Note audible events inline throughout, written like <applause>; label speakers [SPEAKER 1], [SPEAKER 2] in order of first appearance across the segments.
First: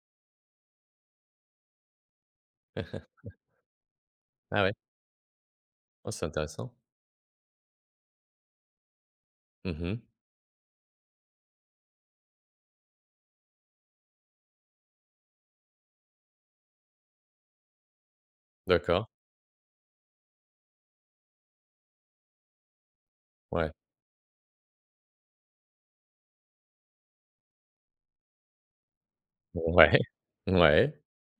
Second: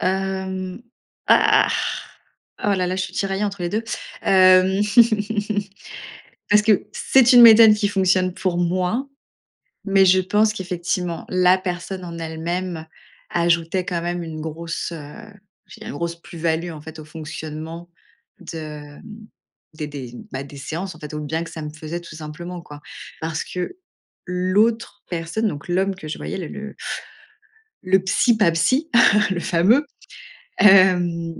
[SPEAKER 1] Hem, ah, oh là là, je suis
[SPEAKER 2] <chuckles>
[SPEAKER 1] tiraillée entre les 2.
[SPEAKER 2] Ah ouais.
[SPEAKER 1] Hem, <chuckles>
[SPEAKER 2] Ah c'est
[SPEAKER 1] parce
[SPEAKER 2] intéressant.
[SPEAKER 1] que c'est une méthode qui fonctionne pour moi,
[SPEAKER 2] Mmh mh.
[SPEAKER 1] mais je pense qu'effectivement, la personne en elle-même ajoutait quand même une grosse, heu, je dirais une grosse plus-value en fait au fonctionnement de,
[SPEAKER 2] D'accord.
[SPEAKER 1] mmh, des des bah des séances en fait, au bien que ça me faisait tout simplement, quoi. Parce
[SPEAKER 2] Ouais.
[SPEAKER 1] que l'autre personne, donc l'homme que je voyais, la, le le psy pas psy, <chuckles> le fameux,
[SPEAKER 2] Ouais, ouais.
[SPEAKER 1] hem,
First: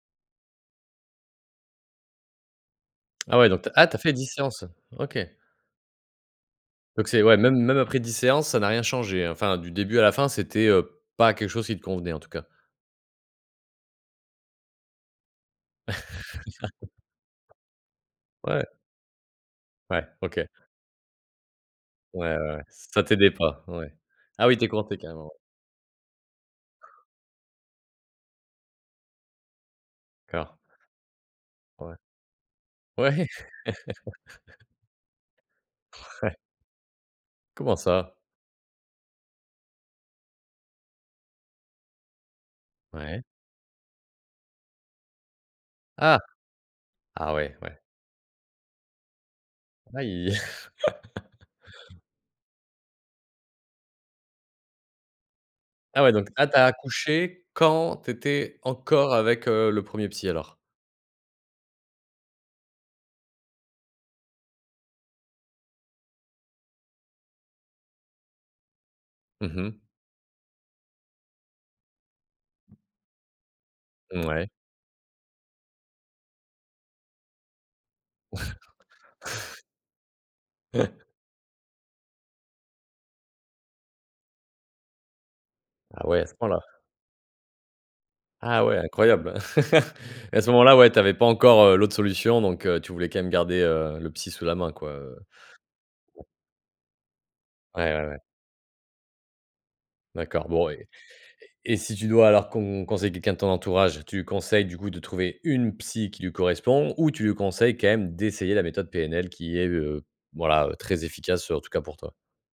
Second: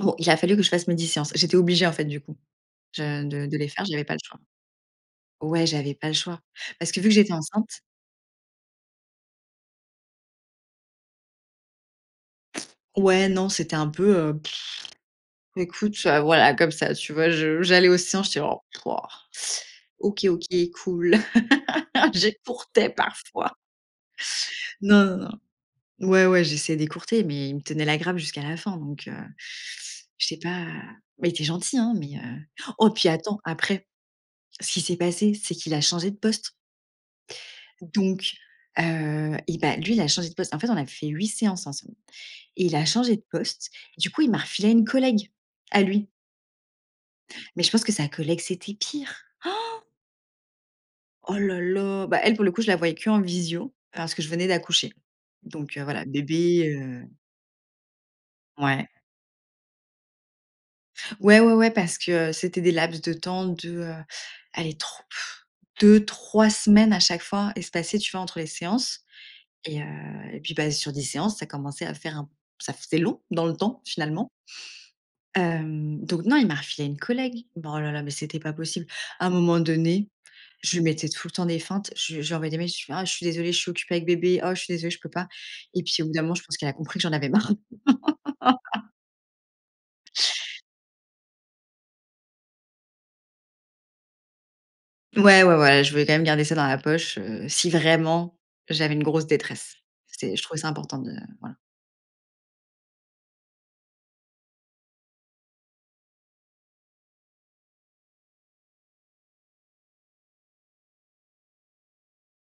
[SPEAKER 1] o il a fallu que je fasse mes 10 séances. J'étais obligée en fait du coup je
[SPEAKER 2] Ah
[SPEAKER 1] de
[SPEAKER 2] ouais
[SPEAKER 1] de
[SPEAKER 2] donc
[SPEAKER 1] les
[SPEAKER 2] tu as
[SPEAKER 1] faire,
[SPEAKER 2] ah tu as
[SPEAKER 1] j'avais
[SPEAKER 2] fait
[SPEAKER 1] pas le
[SPEAKER 2] 10
[SPEAKER 1] choix.
[SPEAKER 2] séances, OK.
[SPEAKER 1] Ouais, j'avais pas le choix parce que
[SPEAKER 2] Donc
[SPEAKER 1] vu que
[SPEAKER 2] c'est
[SPEAKER 1] j'étais
[SPEAKER 2] ouais même même
[SPEAKER 1] enceinte
[SPEAKER 2] après 10 séances ça n'a rien changé hein, enfin du début à la fin c'était, heu, pas quelque chose qui te convenait, en tout cas.
[SPEAKER 1] Ouais, non, c'était un peu <lip trill> écoute, heu, voilà comme
[SPEAKER 2] <chuckles>
[SPEAKER 1] ça, tu vois, je j'allais aux séances, j'étais: «Oh,
[SPEAKER 2] Ouais. Ouais,
[SPEAKER 1] OK,
[SPEAKER 2] OK.
[SPEAKER 1] OK, cool» <laughs>
[SPEAKER 2] Ouais, ouais
[SPEAKER 1] j'écourtais
[SPEAKER 2] ça t'aidait
[SPEAKER 1] parfois.
[SPEAKER 2] pas ouais, ah oui tu écourtais
[SPEAKER 1] Non,
[SPEAKER 2] carrément
[SPEAKER 1] non,
[SPEAKER 2] ouais.
[SPEAKER 1] non, ouais, ouais, j'essayais d'écourter, mais il me tenait la grape jusqu'à la fin, donc heu, je sais
[SPEAKER 2] Cor
[SPEAKER 1] pas, mais il était gentil hein,
[SPEAKER 2] Ouais.
[SPEAKER 1] mais heu, oh puis
[SPEAKER 2] Ouais.
[SPEAKER 1] attends. Après,
[SPEAKER 2] <chuckles>
[SPEAKER 1] ce qui s'est passé, c'est qu'il a changé de
[SPEAKER 2] Ouais.
[SPEAKER 1] poste
[SPEAKER 2] Comment ça?
[SPEAKER 1] donc heu, et bah lui, il a changé de poste. En fait, on a fait 8 séances ensemble et il a changé de
[SPEAKER 2] Ouais.
[SPEAKER 1] poste. Du coup, il m'a refilé une collègue à lui
[SPEAKER 2] Ah! Ah ouais,
[SPEAKER 1] mais je
[SPEAKER 2] ouais.
[SPEAKER 1] pense que sa collègue, c'était pire! <gasps>
[SPEAKER 2] Aie.
[SPEAKER 1] Oh
[SPEAKER 2] <chuckles>
[SPEAKER 1] là là, bah, elle, pour le coup, je la voyais qu'en visio parce que je venais d'accoucher, donc heu,
[SPEAKER 2] Ah
[SPEAKER 1] voilà,
[SPEAKER 2] ouais, donc ah tu as
[SPEAKER 1] bébé, heu
[SPEAKER 2] accouché quand tu étais
[SPEAKER 1] Ouais.
[SPEAKER 2] encore avec, heu, le 1er psy, alors.
[SPEAKER 1] Ouais, ouais, ouais, parce que c'était des laps de temps de aller tro <blows air> 2-3 semaines à chaque fois espacées, tu vois, entre les séances
[SPEAKER 2] Mmh mh.
[SPEAKER 1] et heu, et puis bah, sur 10 séances ça commençait à faire un ça faisait long dans le temps finalement
[SPEAKER 2] Mouais.
[SPEAKER 1] hem, donc non, il m'a refilé à une collègue bon oh là là mais c'était pas
[SPEAKER 2] <chuckles>
[SPEAKER 1] possible à un moment donné je lui
[SPEAKER 2] <chuckles>
[SPEAKER 1] mettais tout le temps des feintes. Je je lui envoyé des mails: «Oh je suis désolée, je suis occupée avec bébé. Oh je suis désolée, je peux pas», et puis, au
[SPEAKER 2] Ah
[SPEAKER 1] bout
[SPEAKER 2] ouais
[SPEAKER 1] d'un
[SPEAKER 2] à
[SPEAKER 1] moment,
[SPEAKER 2] ce
[SPEAKER 1] je
[SPEAKER 2] point
[SPEAKER 1] pense
[SPEAKER 2] là.
[SPEAKER 1] qu'elle a compris que j'en avais marre.
[SPEAKER 2] Ah ouais
[SPEAKER 1] <laughs>
[SPEAKER 2] incroyable <laughs> et à ce moment-là, ouais tu avais pas encore, heu, l'autre solution donc heu, tu voulais quand même garder, heu, le psy sous la main quoi, heu
[SPEAKER 1] Ouais, ouais, ouais, je voulais quand même garder ça dans la poche, heu, si
[SPEAKER 2] Ouais, ouais, ouais.
[SPEAKER 1] vraiment j'avais une grosse détresse. C'est je
[SPEAKER 2] D'accord,
[SPEAKER 1] trouvais ça
[SPEAKER 2] bon et
[SPEAKER 1] important de voila.
[SPEAKER 2] et si tu dois alors con conseille quelqu'un de ton entourage, tu conseilles du coup de trouver une psy qui lui correspond ou tu lui conseilles quand même d'essayer la méthode PNL qui est, heu, voilà, très efficace, en tout cas pour toi.